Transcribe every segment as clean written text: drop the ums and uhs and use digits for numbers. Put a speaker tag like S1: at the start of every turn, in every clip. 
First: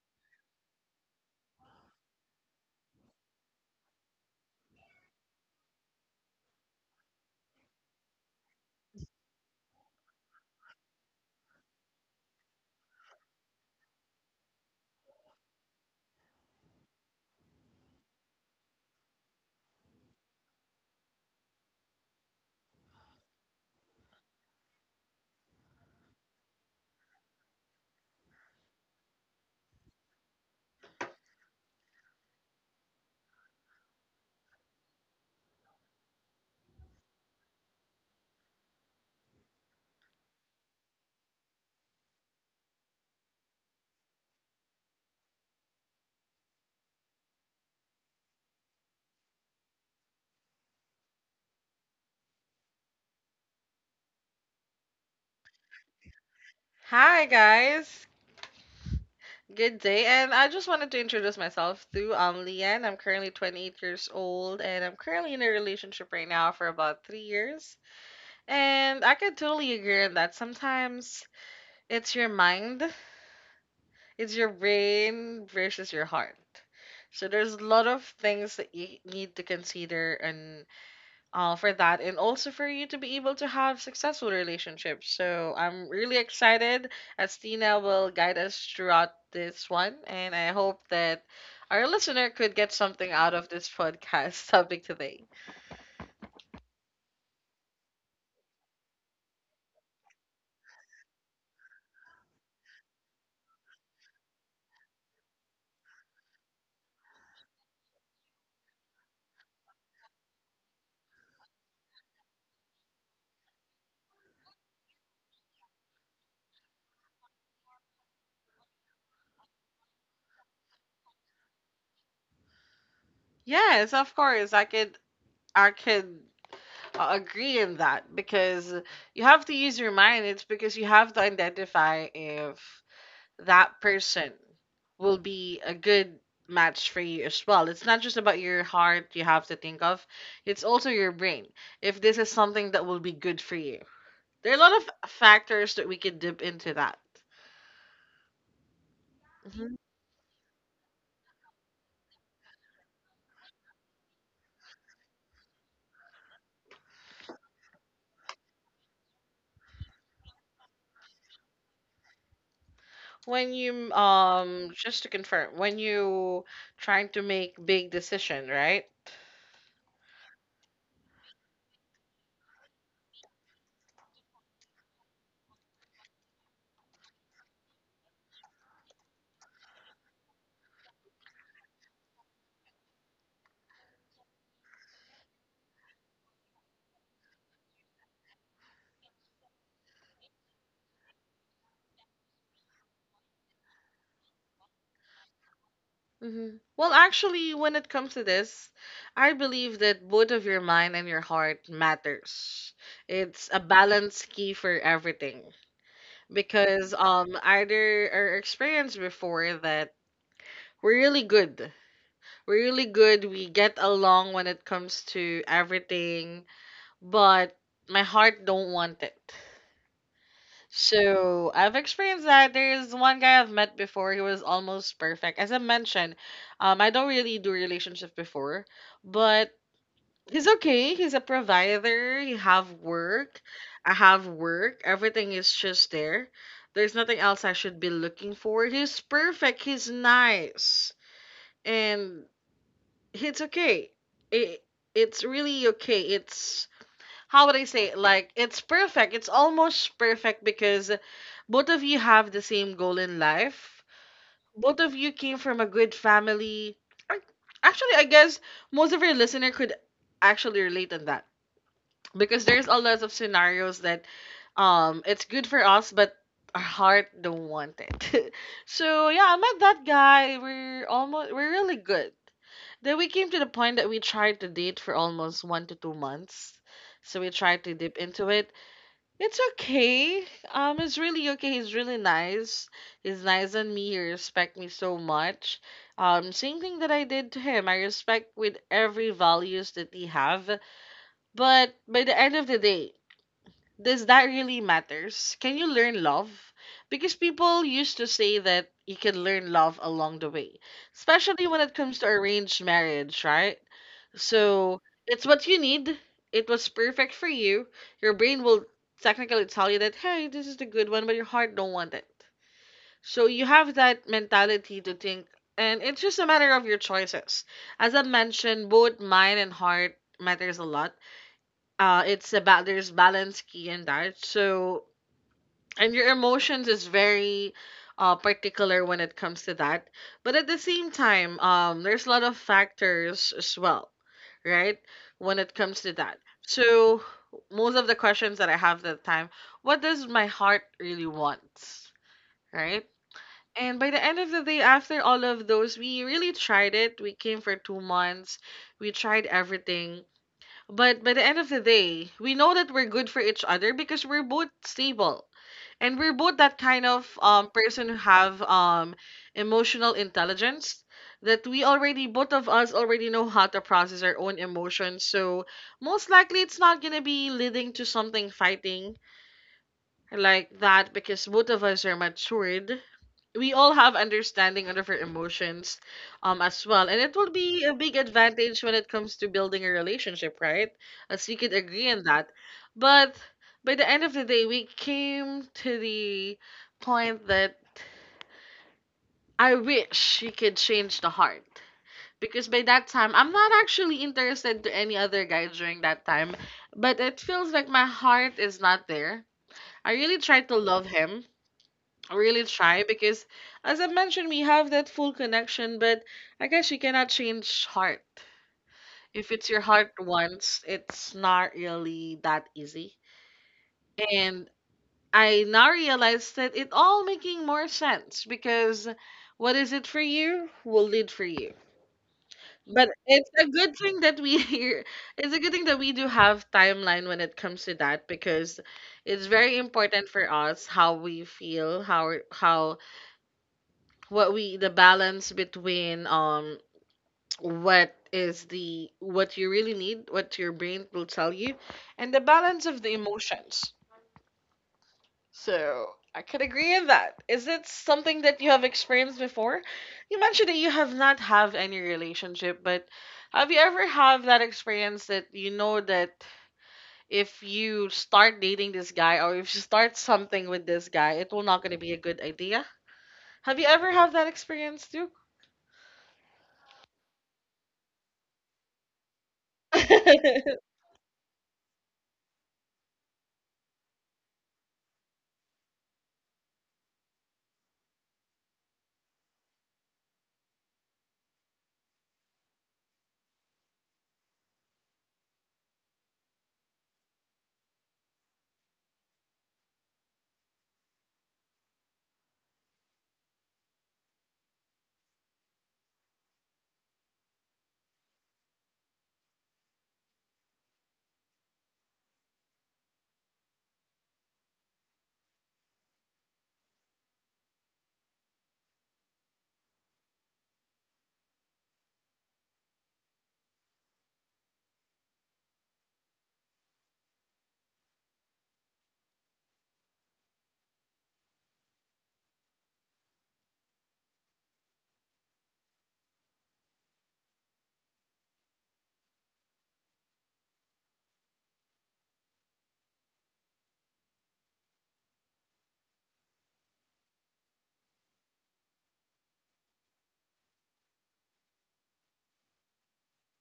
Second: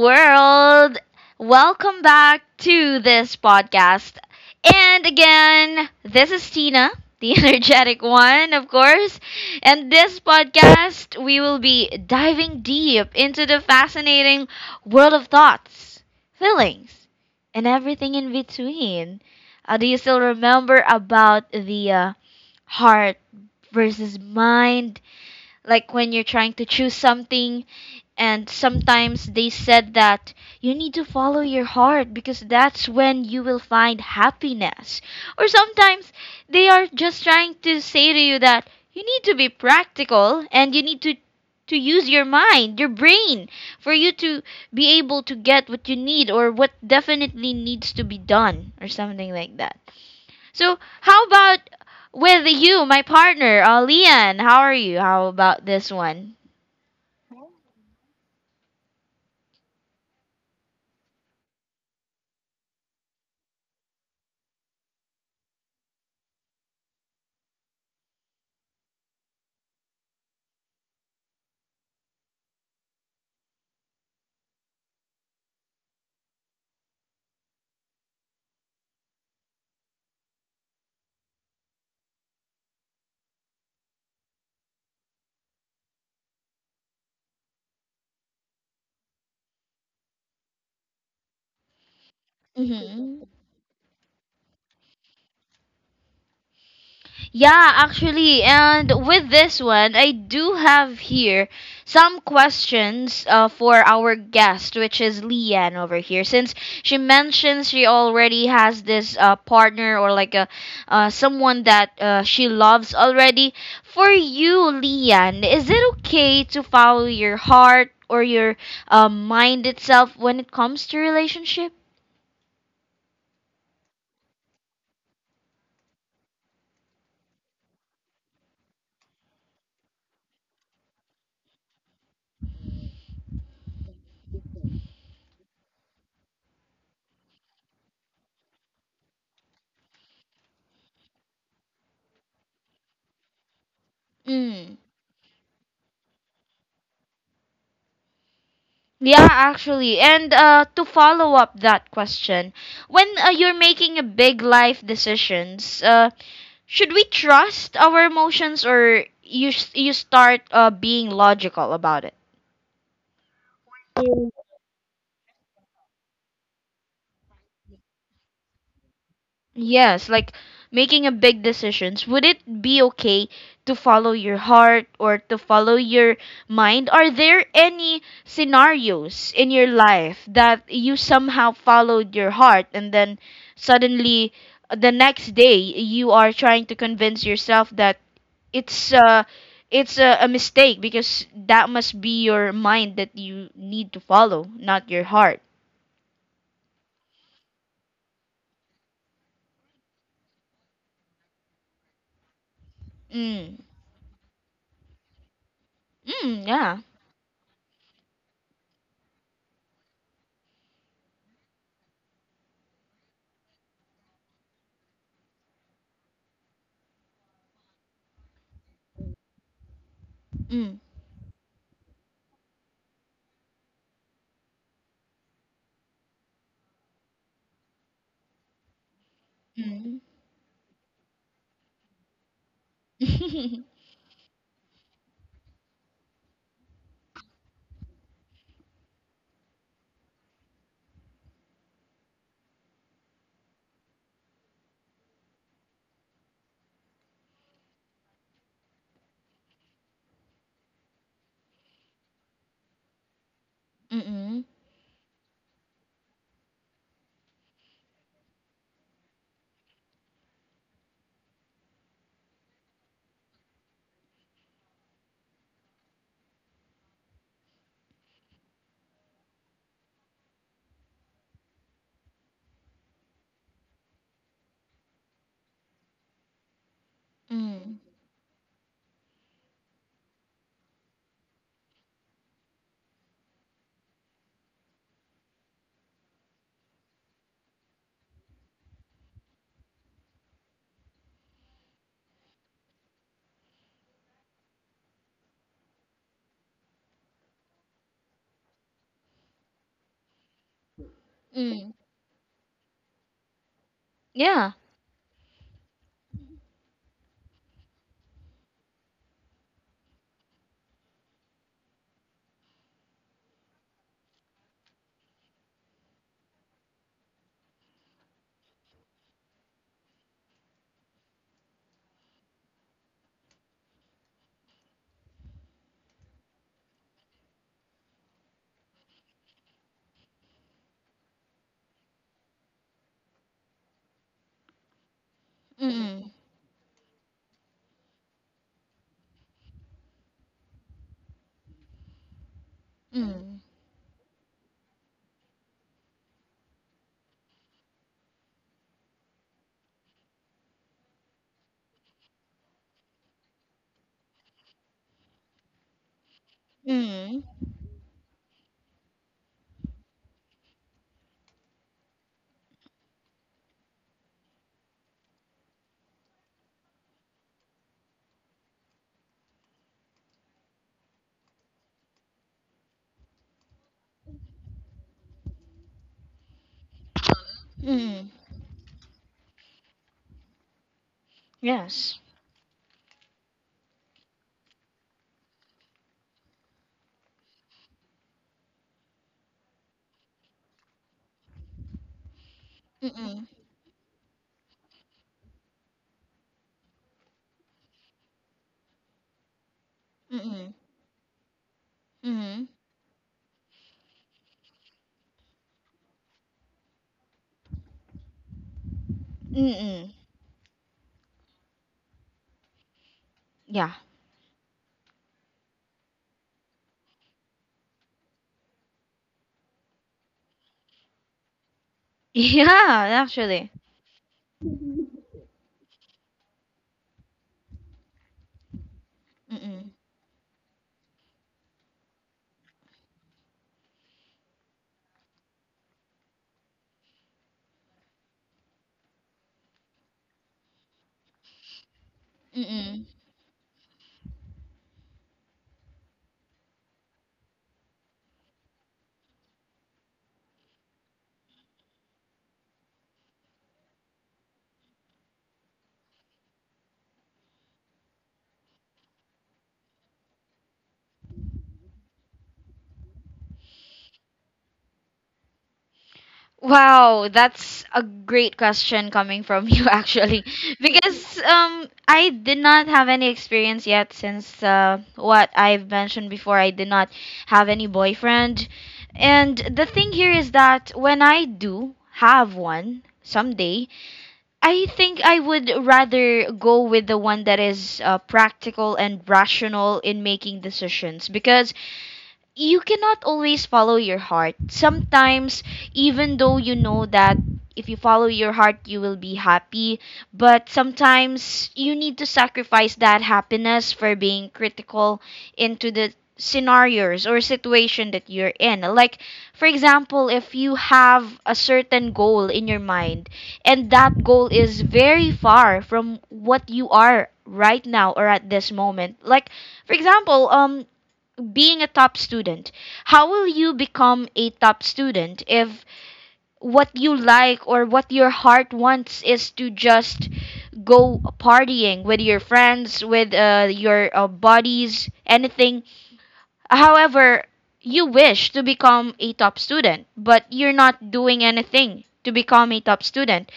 S1: world. Welcome back to this podcast. And again, this is Tina, the energetic one, of course. And this podcast, we will be diving deep into the fascinating world of thoughts, feelings, and everything in between. Do you still remember about the heart versus mind? Like when you're trying to choose something and sometimes they said that you need to follow your heart because that's when you will find happiness. Or sometimes they are just trying to say to you that you need to be practical and you need to use your mind, your brain for you to be able to get what you need or what definitely needs to be done or something like that. So, how about with you, my partner, Lian? How are you? How about this one?
S2: Hi guys, good day, and I just wanted to introduce myself too. I'm Leanne. I'm currently 28 years old, and I'm currently in a relationship right now for about 3 years. And I can totally agree on that. Sometimes it's your mind, it's your brain versus your heart. So there's a lot of things that you need to consider for that, and also for you to be able to have successful relationships. So I'm really excited as Tina will guide us throughout this one. And I hope that our listener could get something
S1: Mhm.
S2: out of this podcast topic today.
S1: Yeah, actually, and with this one, I do have here some questions for our guest, which is Leanne over here. Since she mentions she already has this partner or like a someone that she loves already, for you, Leanne, is it okay to follow your heart or your mind itself when it comes to relationship?
S2: Yes, of course. I could agree in that, because you have to use your mind. It's because you have to identify if that person will be a good match for you as well. It's not just about your heart you have to think of, it's also your brain. If this is something that will be good for you, there are a lot
S1: Mm.
S2: of factors that we can dip into that.
S1: Yeah,
S2: Mhm.
S1: actually. And to follow up that question, when you're making a big life decisions, should we trust our emotions or you start being logical about it?
S2: When you just to confirm, when you trying to make big decision, right?
S1: Yes, like making a big decisions, would it be okay to follow your heart or to follow your mind? Are there any scenarios in your life that you somehow followed your heart and then suddenly the next day you are trying to convince yourself that it's uh it's a mistake because that must be your mind that you need to follow, not your heart.
S2: Well, actually, when it comes to this, I believe that both of your mind and your heart matters. It's a
S1: Mm.
S2: balance key for everything.
S1: Mm, yeah.
S2: Because either our experience before that, we're really good we're really good, we get along when it comes to everything, but my heart don't want it.
S1: Mm.
S2: So I've experienced that there's one guy I've met before. He was almost perfect. As I mentioned, I don't really do relationship before, but he's okay. He's a provider. You have work.
S1: Mm.
S2: I have work. Everything is just there. There's nothing else I should be looking for. He's perfect. He's nice. And it's okay. It, it's really okay. It's, how would I say it? Like, it's perfect. It's almost perfect because both of you have the same goal in life.
S1: Mm,
S2: Both of you came from a good family. Ac- Actually, I guess most of your listener could actually relate on that, because there's a lot of scenarios that, it's good for us but our heart don't want it. So yeah, I met that guy. We're almost, we're really good. Then we came to the point that we tried to date for almost 1 to 2 months. So we tried to
S1: mm,
S2: dip into it. It's okay. It's really okay. He's really nice. He's nice on me. He respect me so much. Same thing that I did to him. I respect with every values that he have. But by the end of the day, does that really matters? Can you learn love? Because people used to say that you can learn love along the way, especially when it
S1: mm.
S2: comes to arranged marriage, right?
S1: Yeah.
S2: So it's what you need. It was perfect for you. Your brain will technically tell you that, hey, this is the good one, but your heart don't want it. So you have that mentality to think, and it's just a matter of your choices. As I mentioned, both mind and heart matters a lot. It's about, there's balance key in that. So, and your emotions is very particular when it comes to that, but at the same time, there's a lot of factors as well, right, when it comes to
S1: Mm,
S2: that. So most of the questions that I have that time, what does my heart really want, right?
S1: mm,
S2: And by the end of the day, after all of those, we really tried it. We came for 2 months. We tried everything. But by the end of the day, we know that we're good for each other, because we're both stable. And we're both that kind of
S1: mm,
S2: person who have emotional intelligence, that we already, both of us already know how to process our own emotions. So most likely it's not going to be leading to something fighting like that, because both of us are matured. We all have understanding of our emotions as well, and it will be a big
S1: mm.
S2: advantage when it comes to building a relationship, right? As we could agree on
S1: Yes.
S2: that. But by the end of the day, we came to the point that, I wish you could change the heart, because by that time
S1: Mm,
S2: I'm not actually interested to any other guy during that time. But it feels like my heart is not there. I really tried to
S1: mm,
S2: love him.
S1: mm,
S2: Really
S1: mm,
S2: try, because as I mentioned, we have that full connection, but I guess you cannot change heart. If it's your heart
S1: mm.
S2: once, it's not really that easy.
S1: Yeah.
S2: And I now realize that it all making more sense, because what is it for you will lead for you. But
S1: Yeah,
S2: it's a
S1: actually.
S2: good thing that we here, it's a good thing that we do have timeline when it comes to that, because it's very
S1: Mm,
S2: important for us how we feel, how, what we, the balance between what is the, what you really need, what your brain will tell you, and the
S1: mm,
S2: balance of
S1: mm,
S2: the emotions. So I could agree on that. Is it something that you have experienced before? You mentioned that you have not have any relationship, but have you ever have that experience that you know that if you start dating this guy, or if you start something with this guy, it will not going to be a good idea? Have you ever have that experience too?
S1: Wow, that's a great question coming from you actually. Because I did not have any experience yet since what I've mentioned before, I did not have any boyfriend. And the thing here is that when I do have one someday, I think I would rather go with the one that is practical and rational in making decisions because you cannot always follow your heart. Sometimes, even though you know that if you follow your heart, you will be happy, but sometimes you need to sacrifice that happiness for being critical into the scenarios or situation that you're in. Like, for example, if you have a certain goal in your mind and that goal is very far from what you are right now or at this moment, like, for example, being a top student. How will you become a top student if what you like or what your heart wants is to just go partying with your friends, with your buddies, anything? However, you wish to become a top student, but you're not doing anything to become a top student.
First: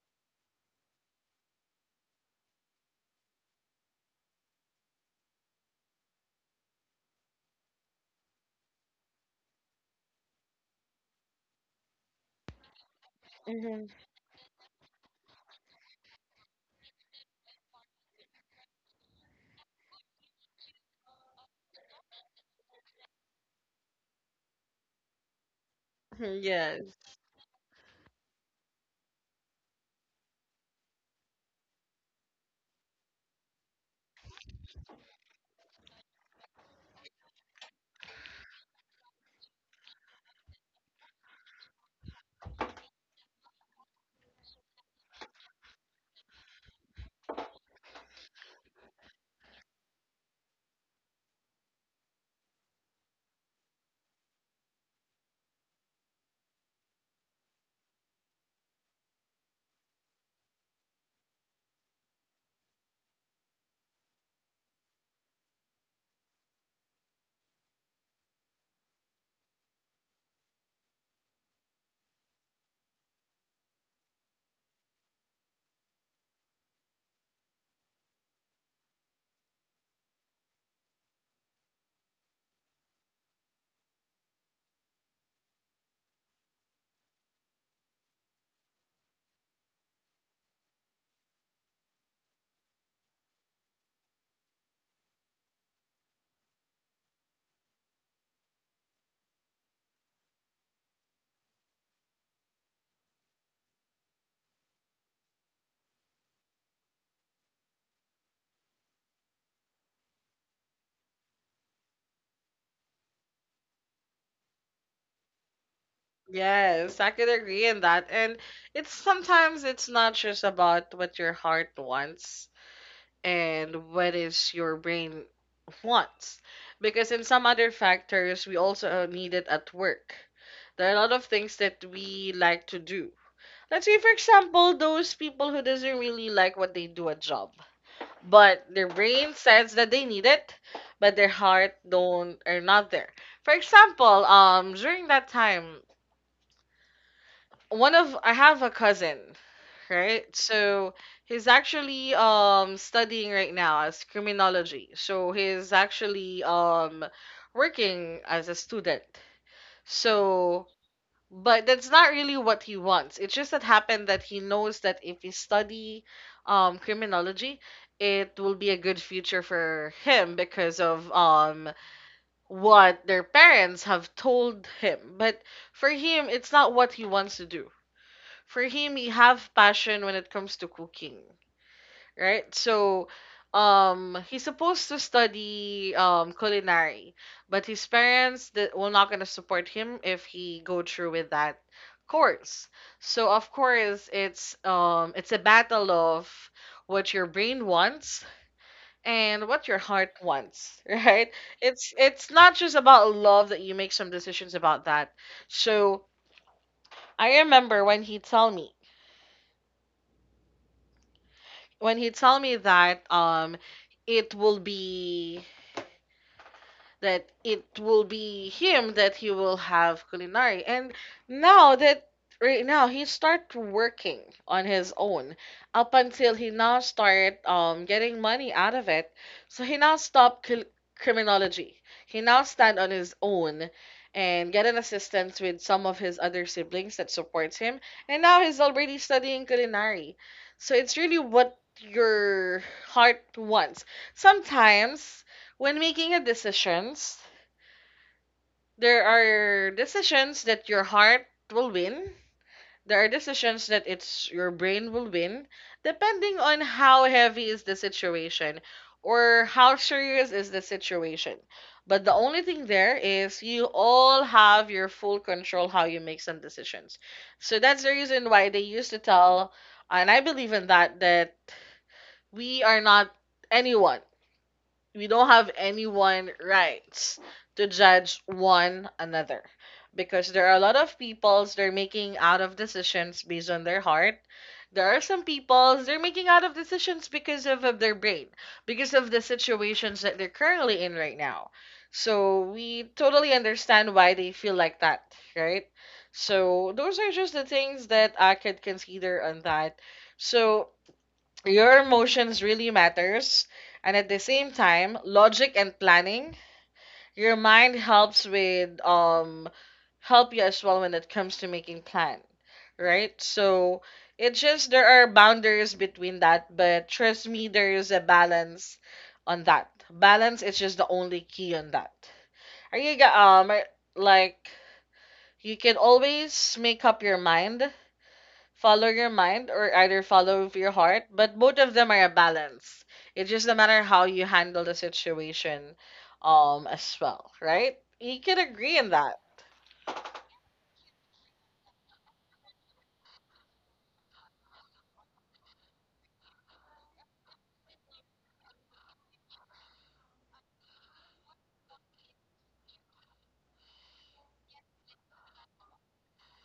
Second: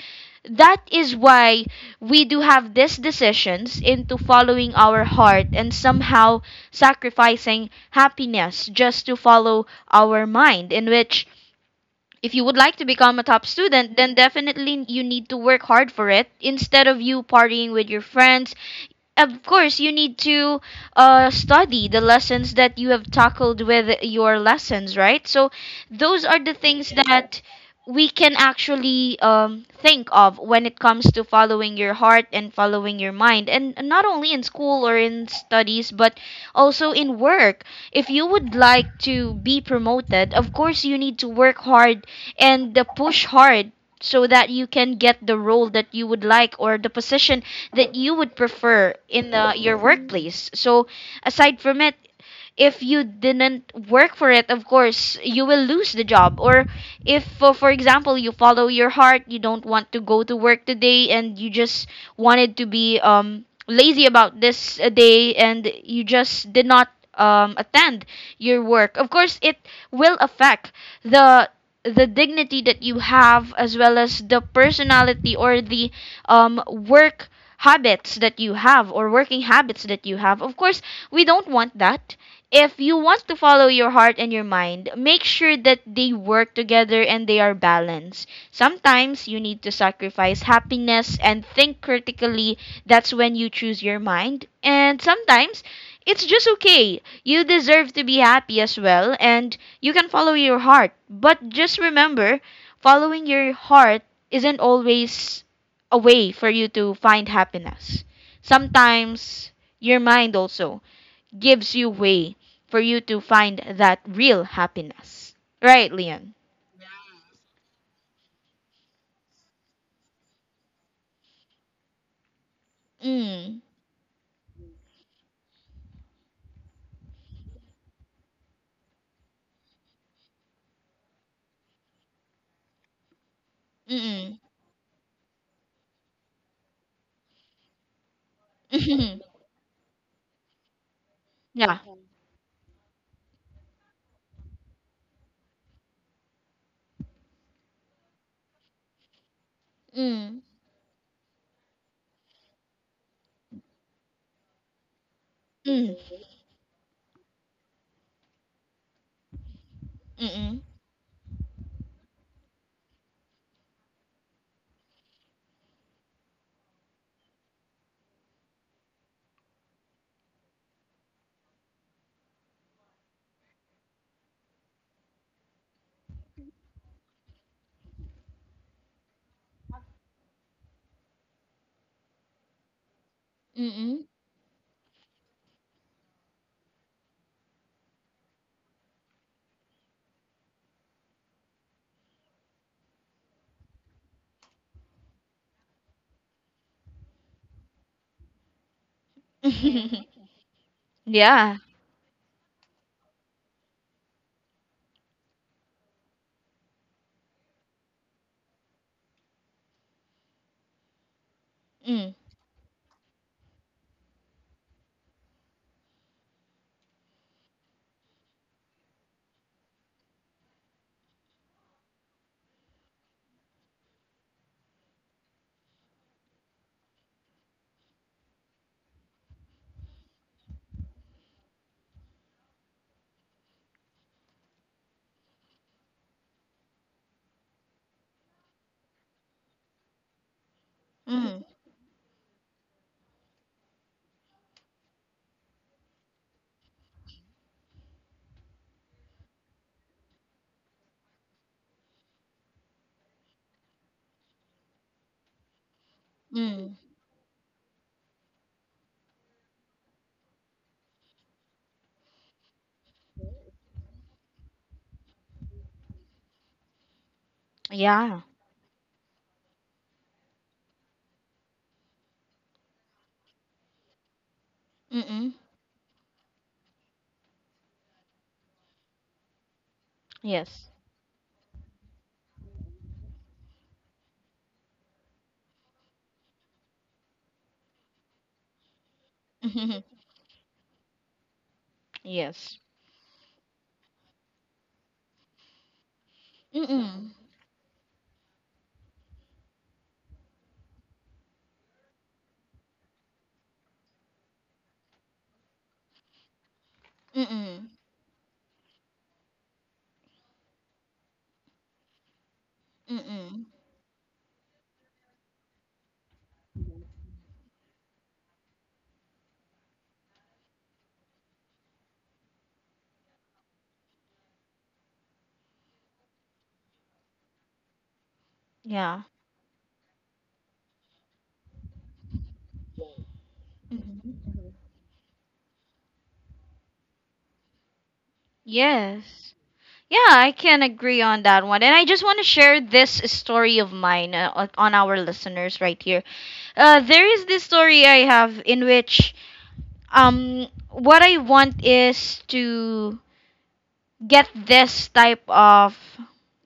S1: That is why we do have these decisions into following our heart and somehow sacrificing happiness just to follow our mind, in which, if you would like to become a top
S2: Mhm.
S1: student, then definitely you need to work hard for it instead of you partying with your friends. Of course you need to study the lessons that you have tackled with your lessons, right? So those are the things
S2: Yes,
S1: that we can actually think of when it comes to following your heart and following your mind, and not only in school or in studies, but also in work. If you would like to be promoted, of course you need to work hard and push hard so that you can get the role that you would like or the position that you would prefer in the your workplace. So aside from it, if you didn't work for it, of course you will lose the job. Or if for example, you follow your heart, you don't want to go to work today, and you just wanted to be lazy about this day, and you just did not attend your work, of course it will affect the the dignity that you have, as well as the personality or the work habits that you have, or working habits that you have. Of course we don't want that. If you want to follow your heart and your mind, make sure that they work together and they are balanced. Sometimes you need to sacrifice happiness and think critically. That's when you choose your mind. And sometimes it's just okay. You deserve to be happy as well, and you can follow your heart. But just remember, following your heart isn't always a way for you to find happiness. Sometimes your mind also gives you way for you to find that real happiness. Right, Leon?
S2: yes, I could agree in that. And it's sometimes it's not just about what your heart wants
S1: Mm.
S2: and what is your brain wants. Because in some other factors, we also need it at work. There are a lot of things that we like to do. Let's say, for
S1: Mm.
S2: example, those people who doesn't really like what they do at job, but their
S1: Mm.
S2: brain says that they need it, but their heart
S1: yeah.
S2: don't, are not there. For example, during that time, one of I have a cousin, right?
S1: Mm.
S2: So he's actually studying right now as criminology. So he's
S1: Mm.
S2: actually working as a student.
S1: Mm.
S2: So, but that's not really what he wants. It just that happened that he knows that if he study criminology, it will be a good future for him, because of what their parents have told him. But for him, it's not what he wants to do. For him, he have passion when it comes to cooking, right? So
S1: Mm.
S2: he's supposed to study culinary, but his parents that were not going to support him if he go through with that course. So of course it's a battle of what your brain wants and what your
S1: Mm.
S2: heart wants. Right?
S1: yeah.
S2: It's not just about love that you make some decisions about that. So I remember when he tell me, when he
S1: Mm.
S2: tell me that it will be, that it will be him, that he will have culinary. And now that, right now, he start working on his own, up until he now start getting money out of it. So he now stopped criminology. He now stand on his own and get an assistance with some of his other siblings that supports him. And now he's already studying culinary. So it's really
S1: Mm.
S2: what your heart wants. Sometimes when making a decisions, there are decisions that your heart will win. There are decisions that it's your brain will win, depending on
S1: Mm.
S2: how heavy is the situation or how serious is the situation. But the only thing there is, you all have your full control how you make some decisions. So that's the
S1: Yeah.
S2: reason why they used to tell, and I believe in that, that we are not anyone. We don't
S1: Mm.
S2: have anyone rights to judge one another, because there are a
S1: Yes.
S2: lot of peoples they're making out of decisions based on their heart. There are some peoples they're making out of decisions because of their brain, because of the situations that they're currently in right now. So
S1: yes.
S2: we totally understand why they feel like that, right? So those are
S1: Mm.
S2: just the things that I could consider on that. So your emotions really matters, and at the same time, logic and planning. Your
S1: Mm.
S2: mind helps with help you as well when it comes to making plan, right?
S1: Mm.
S2: So it's just there are boundaries between that, but trust me, there is a balance on that. Balance is just the only key on that. Are you ga- are- Like, you can always make up your mind, follow
S1: Yeah.
S2: your mind or either follow your heart, but both of them are a balance. It's just a matter how you
S1: Mm.
S2: handle the situation, as well, right? You can agree in that.
S1: Yes. Yeah, I can agree on that one. And I just want to share this story of mine on our listeners right here. There is this story I have in which what I want is to get this type of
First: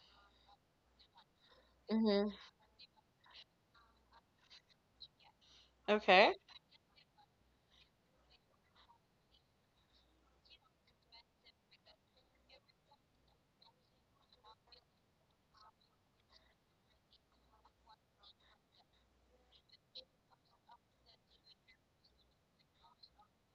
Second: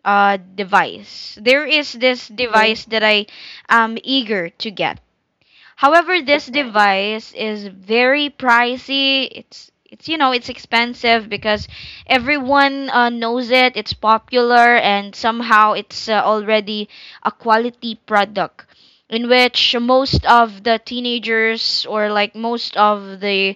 S1: device. There is this
S2: Mm-hmm.
S1: Okay. device that I am eager to get. However,
S2: Okay.
S1: this device is very pricey. It's you know it's expensive because everyone knows it. It's popular and somehow it's already a quality product in which most of the teenagers, or like most of the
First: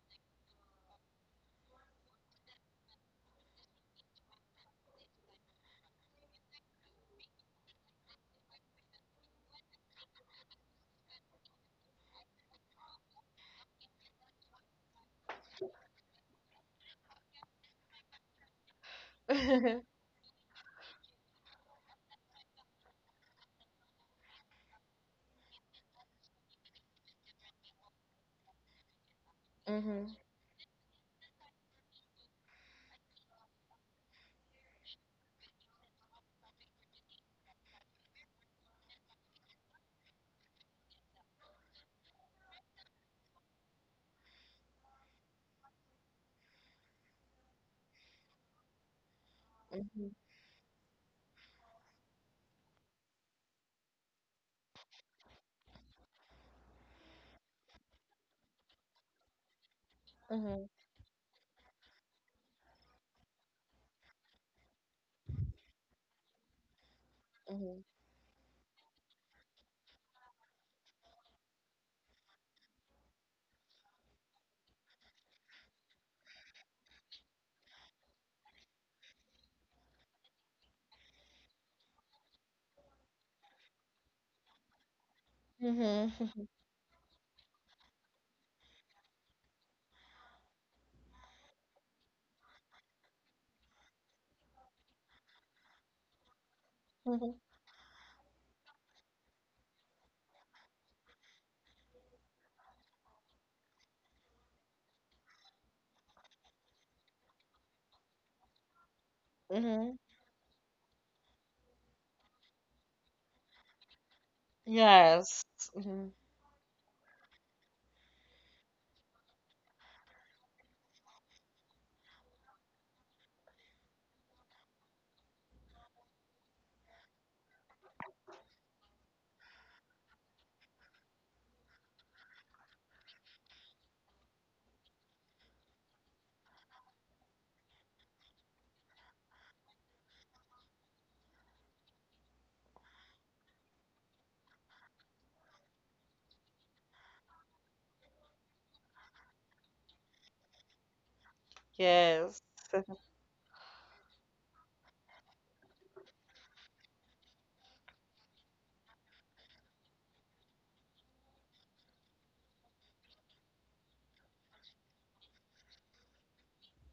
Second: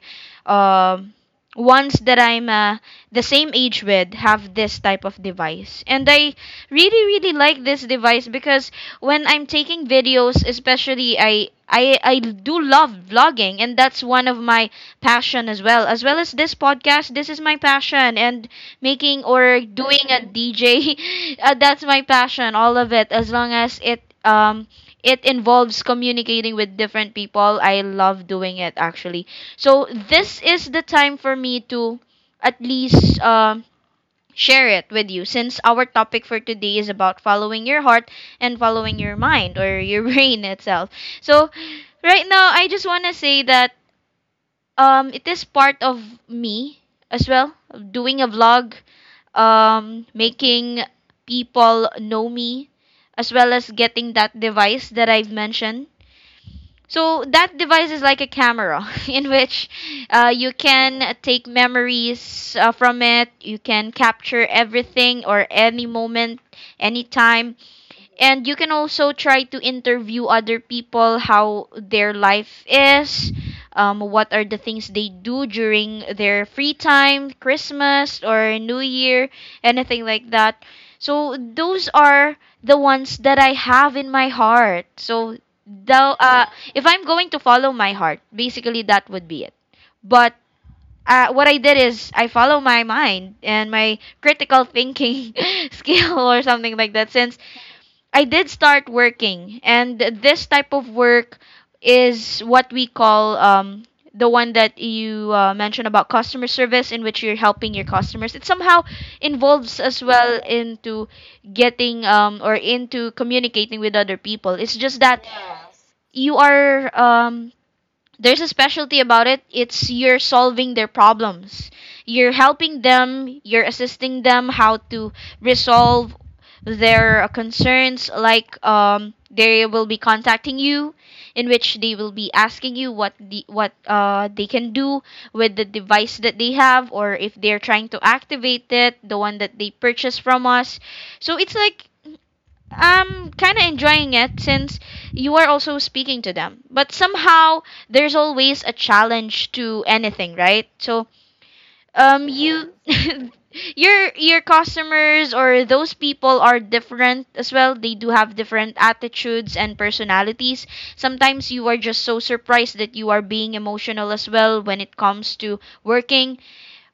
S1: um ones that I'm the same age with, have this type of device. And I really really like this device because when I'm taking videos, especially I do love vlogging, and that's one of my passion as well. As well as this podcast, this is my passion, and making or
S2: Mm-hmm.
S1: doing a DJ. That's my passion, all of it. As long as it it involves communicating with different people, I love doing it actually. So this is the time for me to at least share it with you, since our topic for today is about following your heart and following your mind or your brain itself. So right now I just want to say that it is part of me as well, doing a vlog,
S2: Mm-hmm.
S1: making people know me, as well as getting that device that I've mentioned. So that device is like a camera in which you
S2: Mm-hmm.
S1: can take memories from it. You can capture everything or any moment, anytime,
S2: Mm-hmm.
S1: and you can also try to interview other people how their life is, what are the things they do during their free time, Christmas or New Year, anything like that. So those are the ones that I have in my heart. So the,
S2: Mm-hmm.
S1: uh, if I'm going to follow my heart, basically that would be it. But what I did is I follow my mind and my critical thinking skill or something like that, since I did start working, and this type of work is what we call the one that you mentioned about customer service, in which you're helping your customers. It somehow involves
S2: Mm-hmm.
S1: as well into getting or into communicating with other people. It's just that
S2: Yes. Mm-hmm.
S1: you are um, there's a specialty about it. It's you're solving their problems. You're helping them, you're assisting them how to resolve their concerns. Like they will be contacting you, in which they will be asking you what they can do with the device that they have, or if they're trying to activate it, the one that they purchased from us. So it's like I'm kind of enjoying it since you are also speaking to them. But somehow there's always a challenge to anything, right? So,
S2: Yes.
S1: you your customers or those people are different as well. They do have different attitudes and personalities. Sometimes you are just so surprised that you are being emotional as well when it comes to working,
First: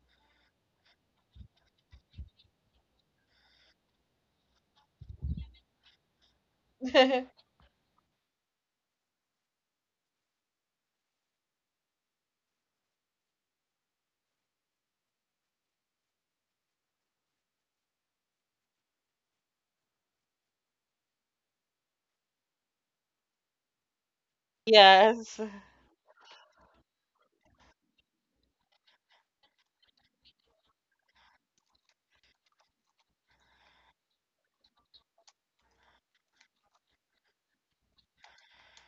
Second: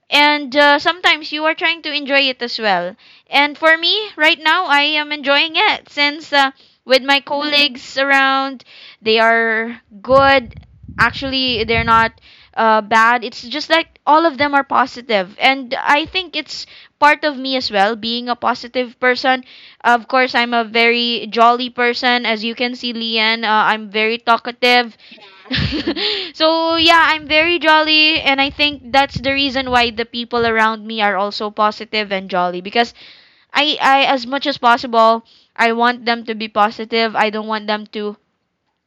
S1: and sometimes you are trying to enjoy it as well. And for me, right now, I am enjoying it since with my colleagues around, they are good. Actually, they're not bad. It's just like all of them are positive, positive, and I think it's part of me as well, being a positive person. Of course, I'm a very jolly person, as you can see, Lian. I'm very talkative
S2: Yes.
S1: so yeah, I'm very jolly, and I think that's the reason why the people around me are also positive and jolly, because I as much as possible I want them to be positive. I don't want them to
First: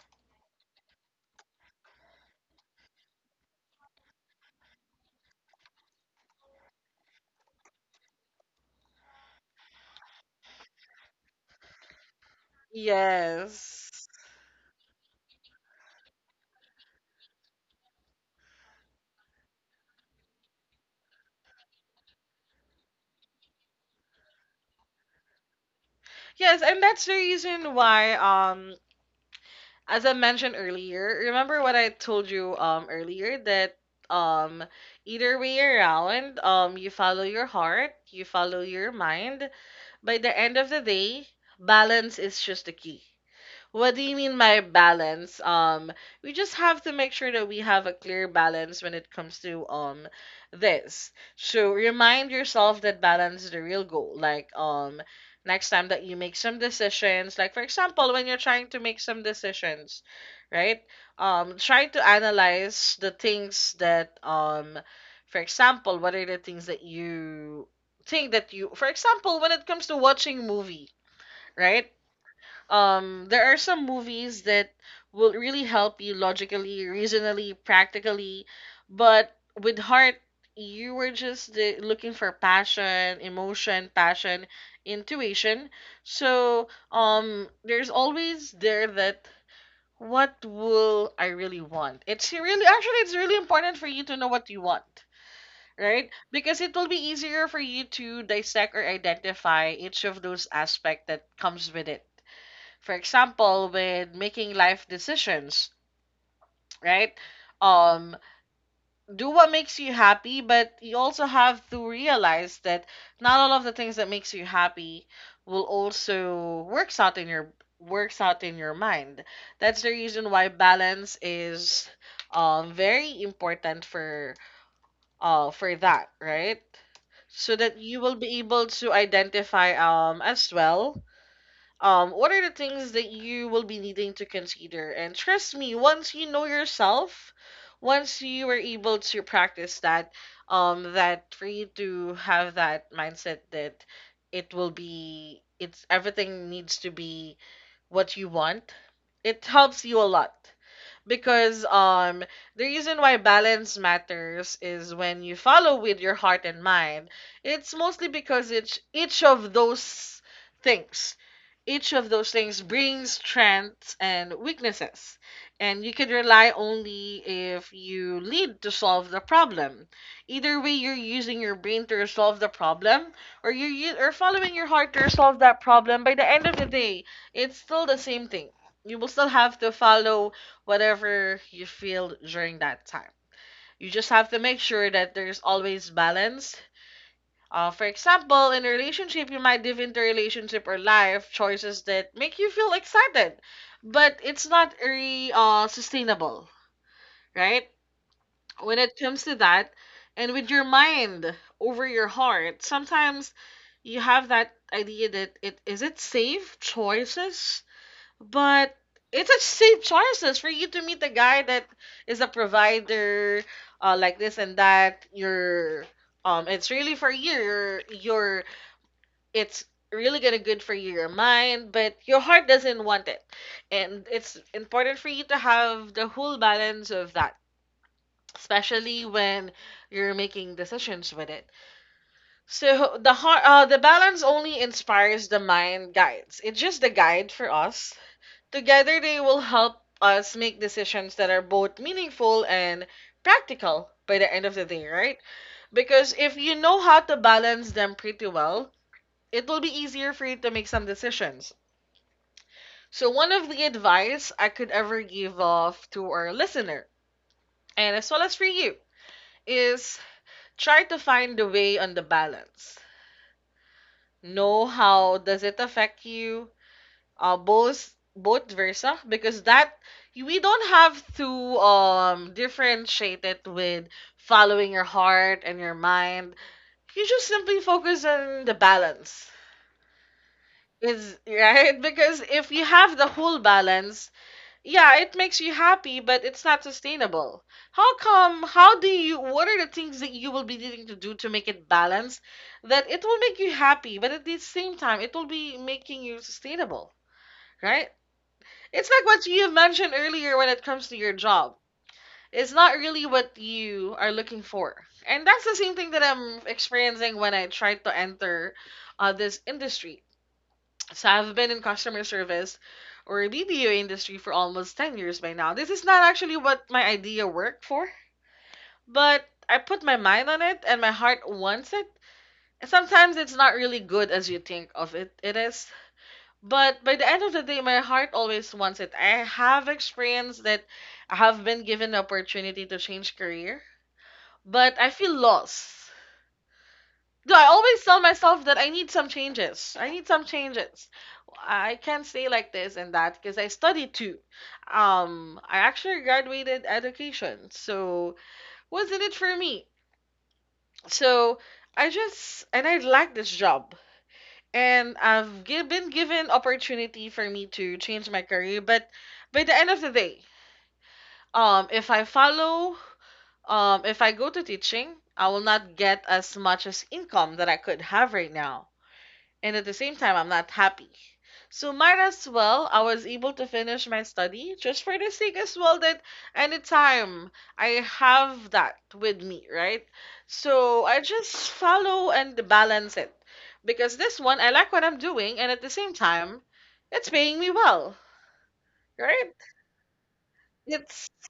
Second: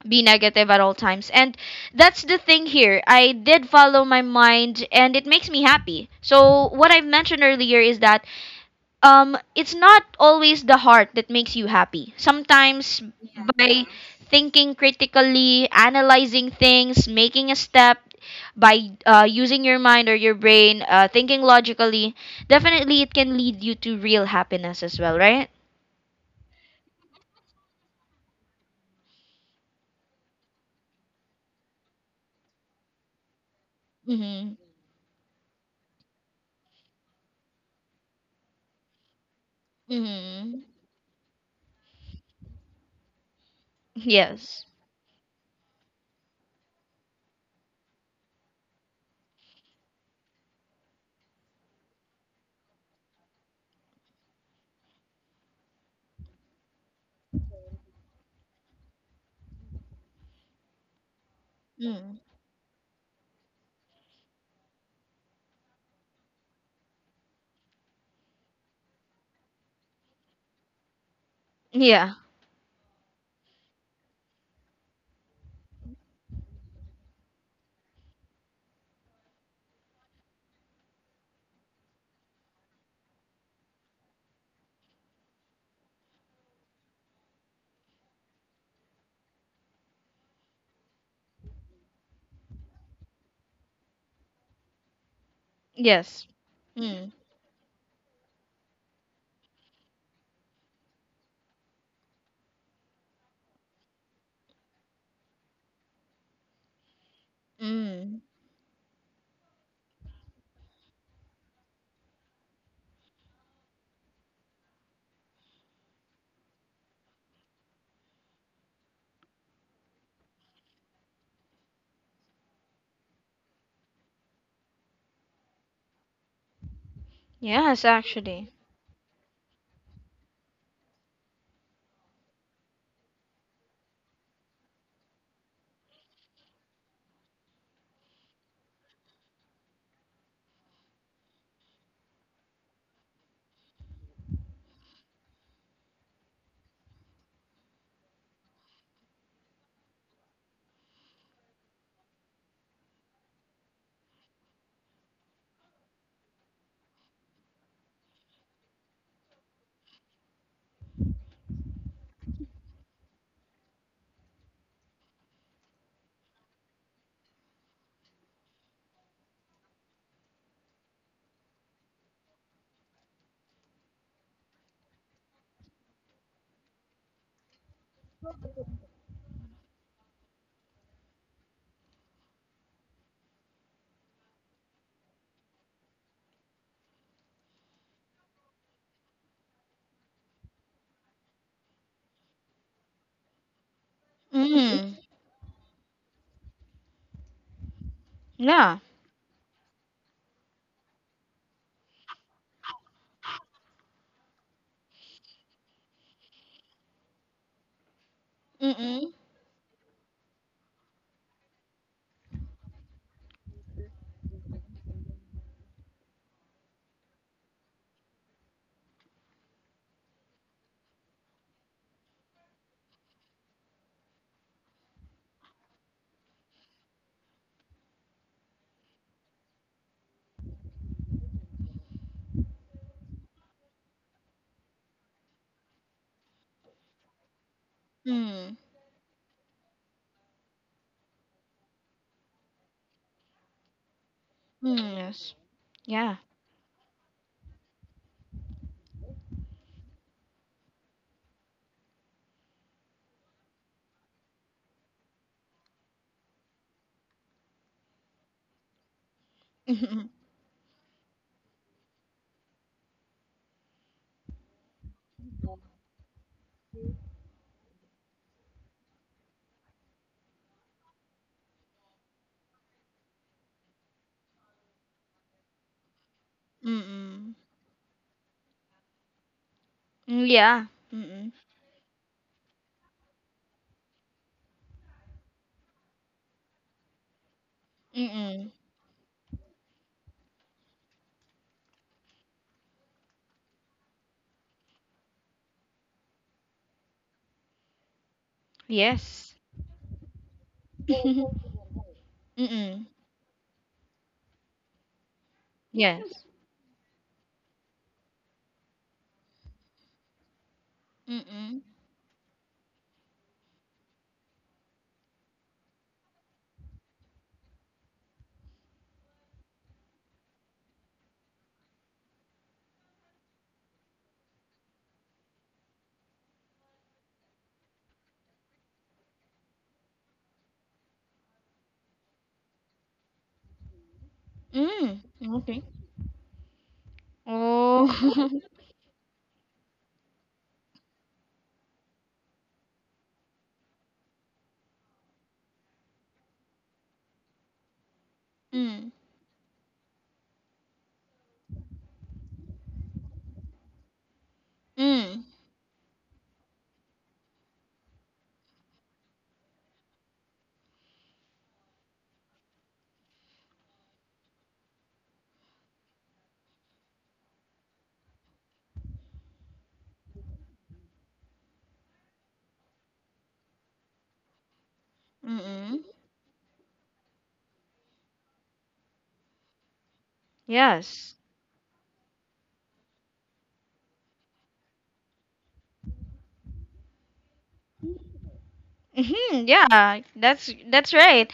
S1: be negative at all times. And that's the thing here. I did follow my mind and it makes me happy. So what I've mentioned earlier is that it's not always the heart that makes you happy. Sometimes by
S2: Yes.
S1: thinking critically, analyzing things, making a step by using your mind or your brain, thinking logically, definitely it can lead you to real happiness as well, right?
S2: Yes, and that's the reason why as I mentioned earlier, remember what I told you earlier that
S1: Mhm.
S2: um either way around, you follow your heart, you follow your mind. By the end
S1: Mhm.
S2: of the day, balance is just the key. What do you mean by
S1: Yes.
S2: balance? We just have to make sure that we have a clear balance when it comes to this. So remind yourself that balance is the real goal. Like next time that you make some decisions, like for example, when you're trying to make some decisions, right? Try to
S1: Mm.
S2: analyze the things that for example, what are the things that you think that you for example, when it comes to watching movie, right?
S1: Yeah.
S2: There are some movies that will really help you logically, reasonably, practically, but with heart you were just looking for passion, emotion, passion, intuition. So there's always there that what will I really want? It's really actually it's really important for you to know what you want. Right?
S1: Yes.
S2: Because it will be
S1: Mm.
S2: easier for you to dissect or identify each of those aspects that comes with it, for example, with making life decisions, right? Um,
S1: Mm.
S2: do what makes you happy, but you also have to realize that not all of the things that makes you happy will also works out in your works out in your mind. That's the reason why balance is very important for that, right? So that
S1: Yes,
S2: you will be
S1: actually.
S2: able to identify as well what are the things that you will be needing to consider? And trust me, once you know yourself, once you are able to practice that, that for you to have that mindset that it will be, it's everything needs to be what you want, it helps you a lot because the reason why balance matters is when you follow with your heart and mind, it's mostly because each of those things, each of those things brings strengths and weaknesses, and you can rely only if you lead to solve the problem. Either way, you're using your brain to resolve the problem or following your heart to resolve that problem. By the end of the day, it's still the same thing. You will still have to follow whatever you feel during that time. You just have to make sure that there's always balance. For example, in a relationship, you might dive into a relationship or life choices that make you feel excited, but it's not
S1: Mm.
S2: very sustainable, right?
S1: Yeah.
S2: When it comes to that, and with your mind over your heart, sometimes you have that idea that it is it safe choices, but
S1: Mm.
S2: it's a safe choices for you to meet a guy that is a provider, like this and that. You're, it's really for you. Your, it's really gonna good for your mind, but your heart doesn't want it, and it's important for you to have the whole balance of that, especially when you're making decisions with it. So the heart, the balance only inspires the mind, guides. It's just the guide for us.
S1: Mm.
S2: Together, they will help us make decisions that are both meaningful and practical by the end of the
S1: Mm.
S2: day, right?
S1: Yes. Yeah.
S2: Because if you know how to balance them pretty well, it will be easier for you to make some decisions. So, one of the advice I could ever give off to our listener, and as well as for you, is try to find the way on the balance. Know how does it affect you? Uh, both versa because that we don't have to differentiate it with following your heart and your mind. You just
S1: Mm.
S2: simply focus on the balance.
S1: Mm, yeah.
S2: Is
S1: Mm.
S2: right because if you have the whole balance, yeah, it makes you happy, but it's not sustainable. How come?
S1: Mm.
S2: How do you? What are the things that you will be needing to do to make it balanced? That it will make you happy, but at the same time, it will be making you sustainable, right? It's like what
S1: Yes.
S2: you have mentioned earlier when it comes to your job. It's not
S1: Mm.
S2: really what you are looking for. And that's the same thing that
S1: Yes.
S2: I'm experiencing when I tried to enter this industry. So I've been
S1: Mm.
S2: in customer service or BBO industry for almost 10 years by now. This is not actually what my idea worked for, but I put my mind on it and my heart wants it. And sometimes it's not really good as you think of it. It is. But by the end of the day, my heart always wants it. I have experienced that I have been given the opportunity to change career, but I
S1: Mm.
S2: feel
S1: Okay.
S2: lost. Though I always tell
S1: Oh.
S2: myself that I need some changes. I need some changes. I can't stay like this and that because I studied too. I actually graduated education, so
S1: Mm.
S2: wasn't it for me? So I just and I like this job. And
S1: Mm.
S2: been given opportunity for me to change my career. But by the end of the day, if I follow, if I go to teaching, I will not get as much as income that I could have right now and at the same time I'm not happy. So might as well I was able to finish my study just for the sake as well
S1: Mm.
S2: that anytime I have that with me, right? So I
S1: Yes.
S2: just follow and balance it. Because this one I like what I'm doing and at the same time it's paying me well. Right?
S1: Mm-hmm. Yeah. That's
S2: It's
S1: right.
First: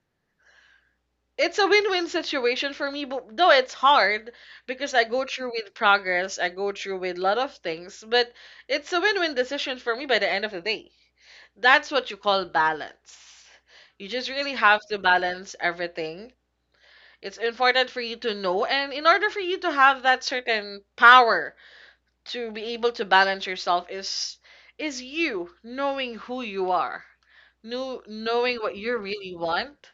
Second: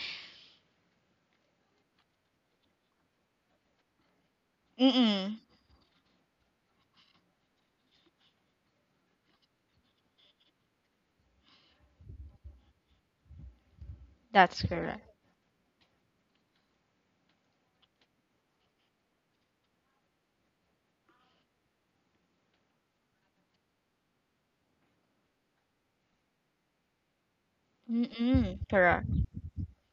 S2: it's a win-win situation for me, but though it's hard because I go
S1: Mm.
S2: through with progress, I go through with a lot of things, but it's a win-win decision for me by the end of the day. That's what you call balance. You just really
S1: That's
S2: have to
S1: correct.
S2: balance everything. It's important for you to know, and in order for you to have that certain power to be able to balance yourself is you knowing who you are, know, knowing
S1: Mm.
S2: what you
S1: Correct.
S2: really want,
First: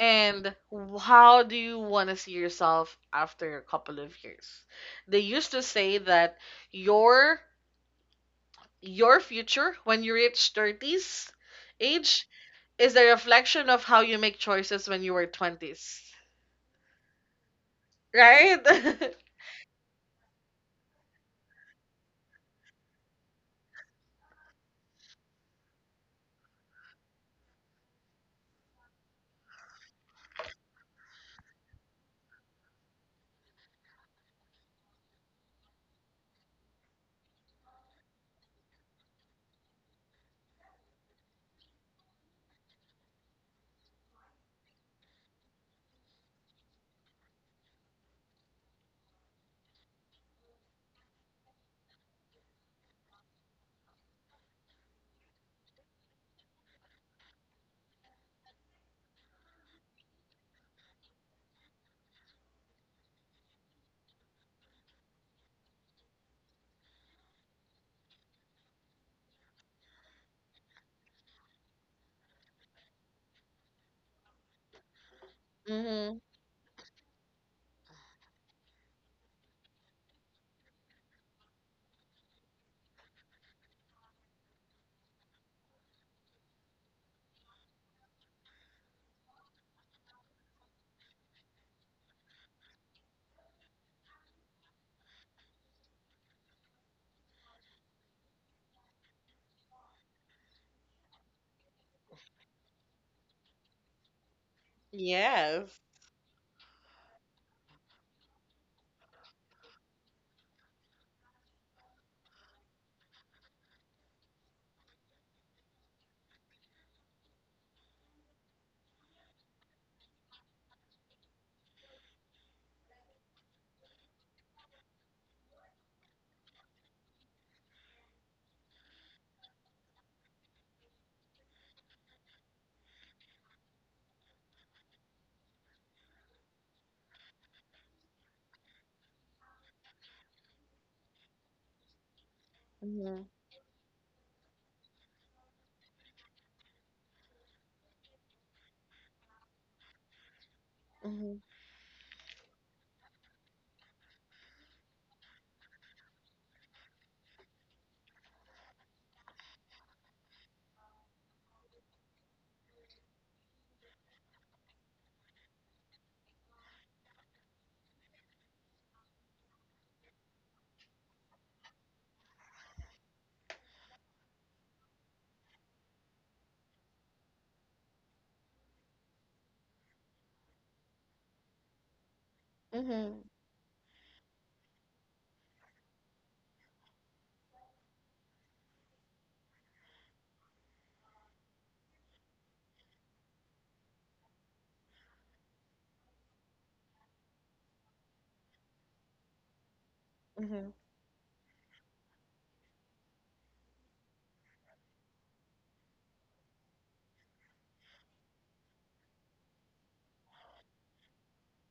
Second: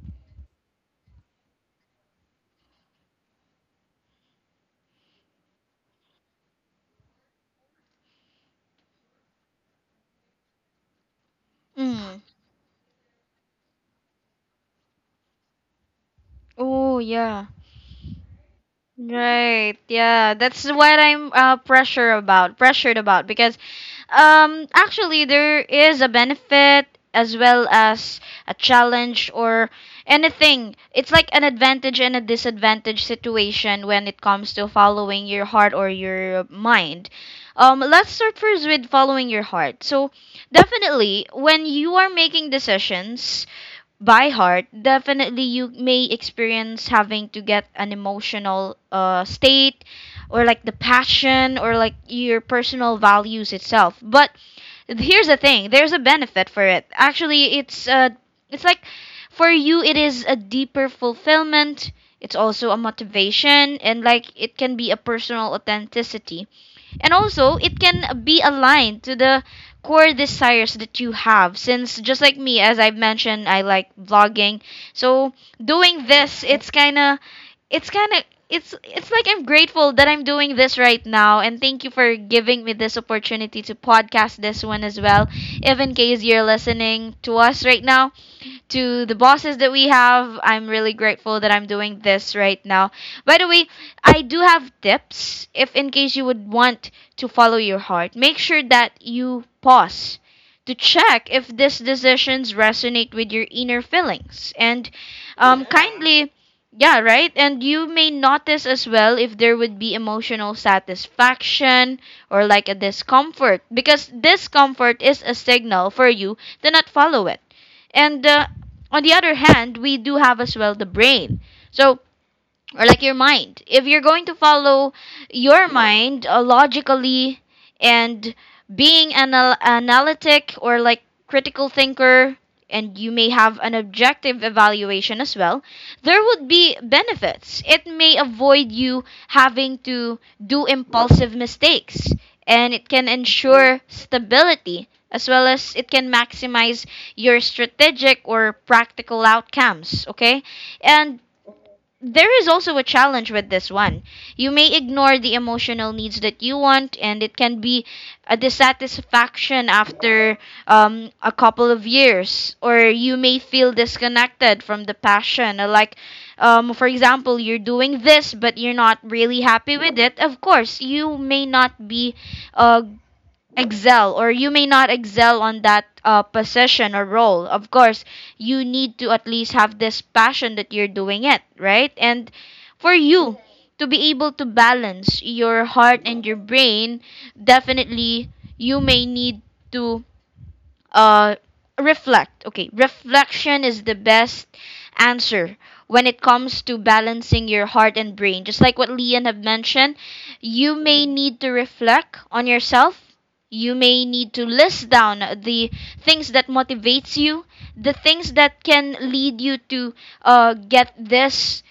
S2: and how do you want to see yourself after a couple of years. They used to say that your your future when you reach 30s
S1: Mm.
S2: age is a reflection of how you make choices when you were 20s.
S1: Oh yeah.
S2: Right?
S1: Right. Yeah. That's what I'm pressured about because actually, there is a benefit as well as a challenge or anything. It's like an advantage and a disadvantage situation when it comes to following your heart or your mind. Let's start first with following your heart. So, definitely, when you are making decisions, by heart, definitely you may experience having to get an emotional state or like the passion or like your personal values itself. But here's the thing, there's a benefit for it. Actually, it's like for you it is a deeper fulfillment. It's also a motivation and like it can be a personal authenticity and also, it can be aligned to the core desires that you have since just like me as I've mentioned, I like vlogging. So, doing
S2: Mm-hmm.
S1: this, it's kind of it's kind of it's like I'm grateful that I'm doing this right now and thank you for giving me this opportunity to podcast this one as well. If in case you're listening to us right now, to the bosses that we have. I'm really grateful that I'm doing this right now. By the way, I do have tips if in case you would want to follow your heart. Make sure that you pause to check if these decisions resonate with your inner feelings and
S2: Yes.
S1: kindly yeah right, and you may notice as well if there would be emotional satisfaction or like a discomfort because discomfort is a signal for you to not follow it. And on the other hand, we do have as well the brain. So or like your mind. If you're going to follow your mind logically and being analytic or like critical thinker, and you may have an objective evaluation as well, there would be benefits. It may avoid you having to do impulsive mistakes, and it can
S2: Mm-hmm.
S1: ensure stability as well as it can maximize your strategic or practical outcomes, okay? And
S2: Mm-hmm.
S1: there is also a challenge with this one. You may ignore the emotional needs that you want, and it can be a dissatisfaction after a couple of years, or you may feel disconnected from the passion. Like, for example, you're doing this, but you're not really happy with it. Of course, you may not be uh, excel or you may not excel on that position or role. Of course you need to at least have this passion that you're doing it right, and for
S2: Mm-hmm.
S1: you to be able to balance your heart and your brain, definitely you may need to uh reflect. Okay, reflection is the best answer when it comes to balancing your heart and brain, just like what Leon have mentioned.
S2: Mm-hmm.
S1: You may need to reflect on yourself, you may need to list down the things that motivates you, the things that can lead you to get this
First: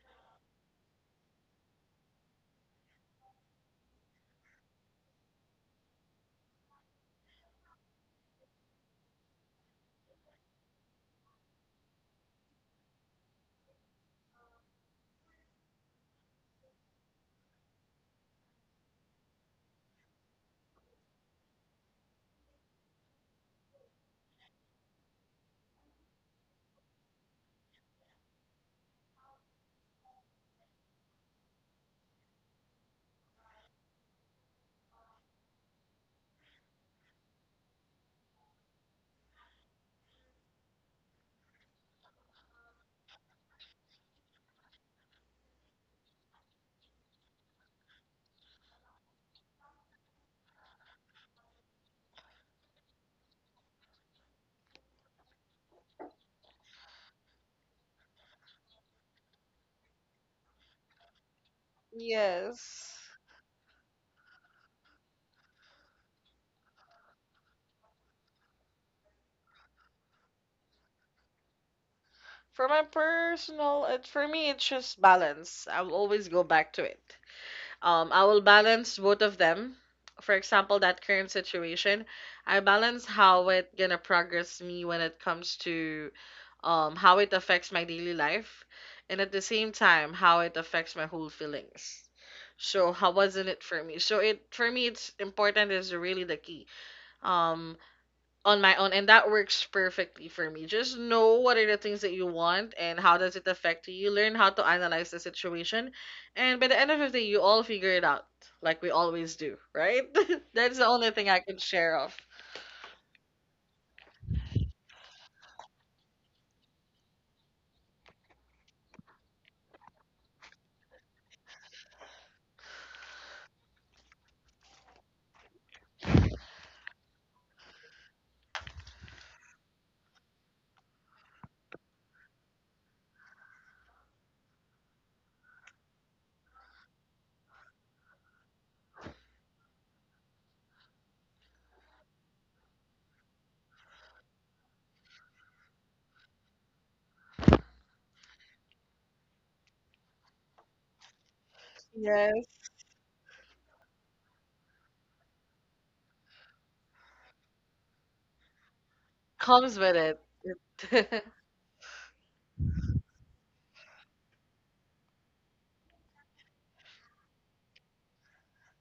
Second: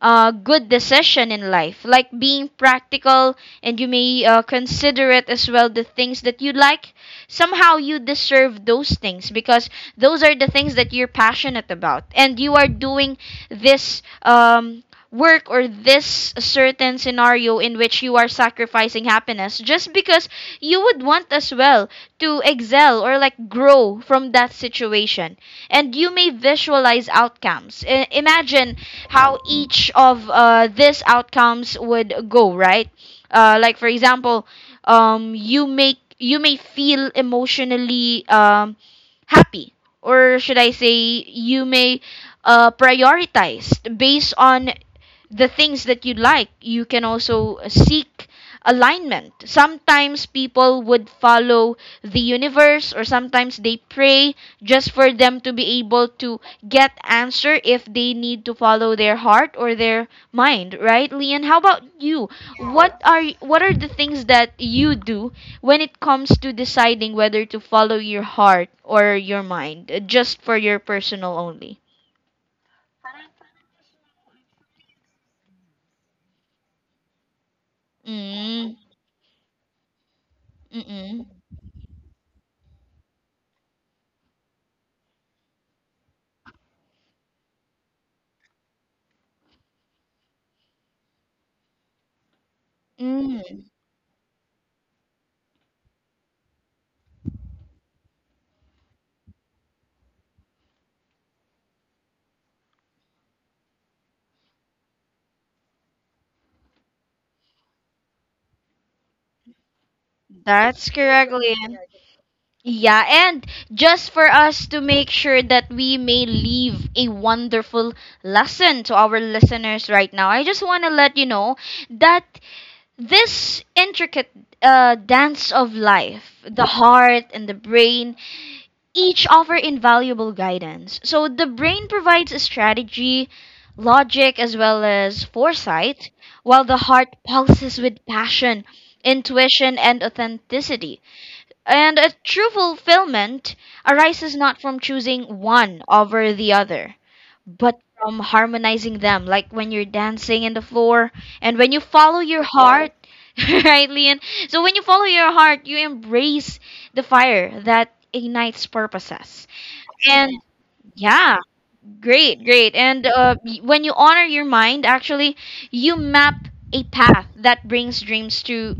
S1: good decision in life like being practical, and you may consider it as well the things that you like. Somehow you deserve those things because those are the things that you're passionate about, and you are doing this work or this certain scenario in which you are sacrificing happiness just because you would want as well to excel or like grow from that situation. And you may visualize outcomes. Imagine how each of these outcomes would go, right? Like for example, you make you may feel emotionally happy, or should I say you may prioritize based on the things that you like. You can also seek alignment. Sometimes people would follow the universe or sometimes they pray just for them to be able to get answer if they need to follow their heart or their mind, right? Leon, how about you?
S2: Yes.
S1: What are the things that you do when it comes to deciding whether to follow your heart or your mind, just for your personal only?
S2: For my personal, it, for me, it's just balance. I'll always go back to it. Um, I will
S1: Mm,
S2: balance both of them. For example, that
S1: mm-mm.
S2: current situation, I balance how it gonna progress me when it comes to how it affects my daily life, and at the same time, how it affects my whole feelings. So how wasn't it
S1: Mm.
S2: for me? So it for me, it's important is really the key. Um, on my own and that works perfectly for me just know what are the things that you want and how does it affect you, learn how to analyze the situation and by the end of the day you all figure it out like we always do, right? That's the
S1: That's
S2: only thing
S1: correct,
S2: I can
S1: Lian.
S2: share of.
S1: Yeah, and just for us to make sure that we may leave a wonderful lesson to our listeners right now, I just want to let you know that this intricate dance of life, the heart and the brain, each offer invaluable guidance. So the brain provides a strategy, logic, as well as foresight, while the heart pulses with passion, intuition, and authenticity. And a true fulfillment arises not from choosing one over the other, but from harmonizing them, like when you're dancing in the floor and when you follow your
S2: Yes,
S1: heart. Right, Leon? So when you follow your heart, you embrace the fire that ignites purposes.
S2: comes with
S1: And
S2: it.
S1: yeah, great, great. And when you honor your mind, actually, you map a path that brings dreams to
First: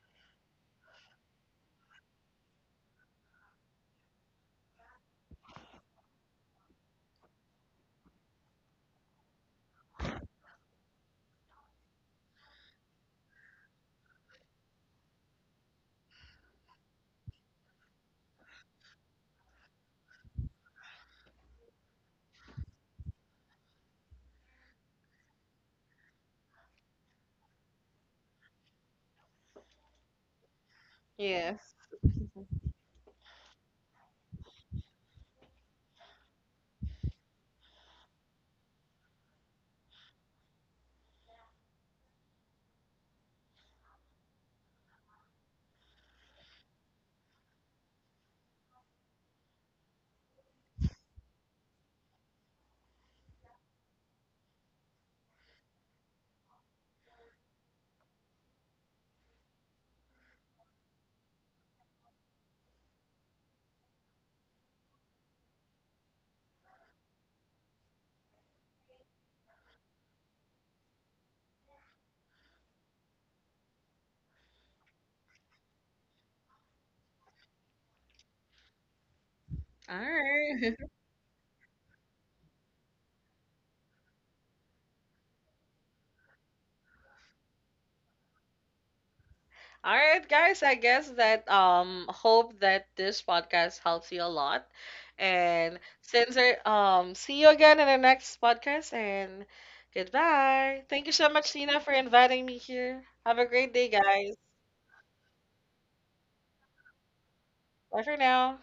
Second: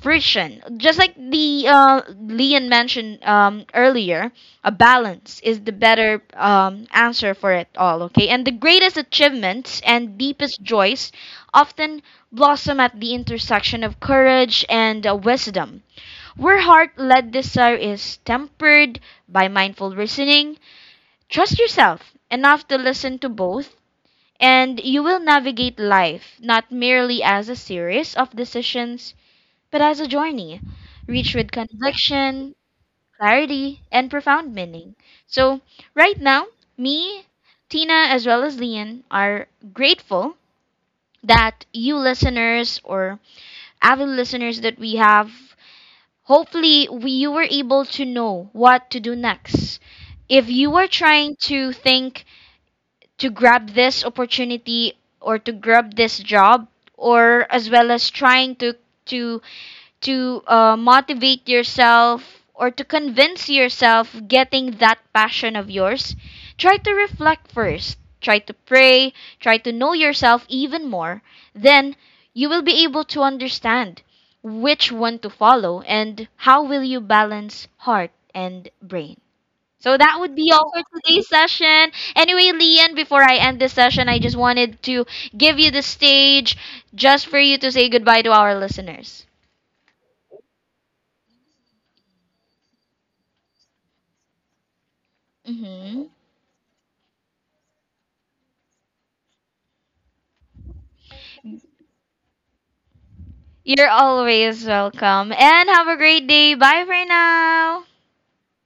S1: fruition. Just like the Leon mentioned earlier, a balance is the better answer for it all. Okay, and the greatest achievements and deepest joys often blossom at the intersection of courage and wisdom. Where heart-led desire is tempered by mindful reasoning, trust yourself enough to listen to both, and you will navigate life not merely as a series of decisions, but as a journey, rich with
S2: Yes.
S1: conviction, clarity, and profound meaning. So, right now, me, Tina, as well as Lian, are grateful that you listeners or avid listeners that we have, hopefully, you were able to know what to do next if you are trying to think to grab this opportunity or to grab this job, or as well as trying to to motivate yourself or to convince yourself getting that passion of yours. Try to reflect first, try to pray, try to know yourself even more, then you will be able to understand which one to follow and how will you balance heart and brain. So
S2: All
S1: that would be all
S2: right.
S1: for today's session. Anyway, Lian, before I end this session, I just wanted to give you the stage just for you to say goodbye to our listeners.
S2: All right, guys. I guess that hope that this podcast helps you a lot. And
S1: Mm-hmm.
S2: since see you again in the next podcast and goodbye. Thank you so much, Tina, for inviting me here. Have a great
S1: You're
S2: day, guys.
S1: always welcome and have a great day. Bye for now.
S2: Bye for now.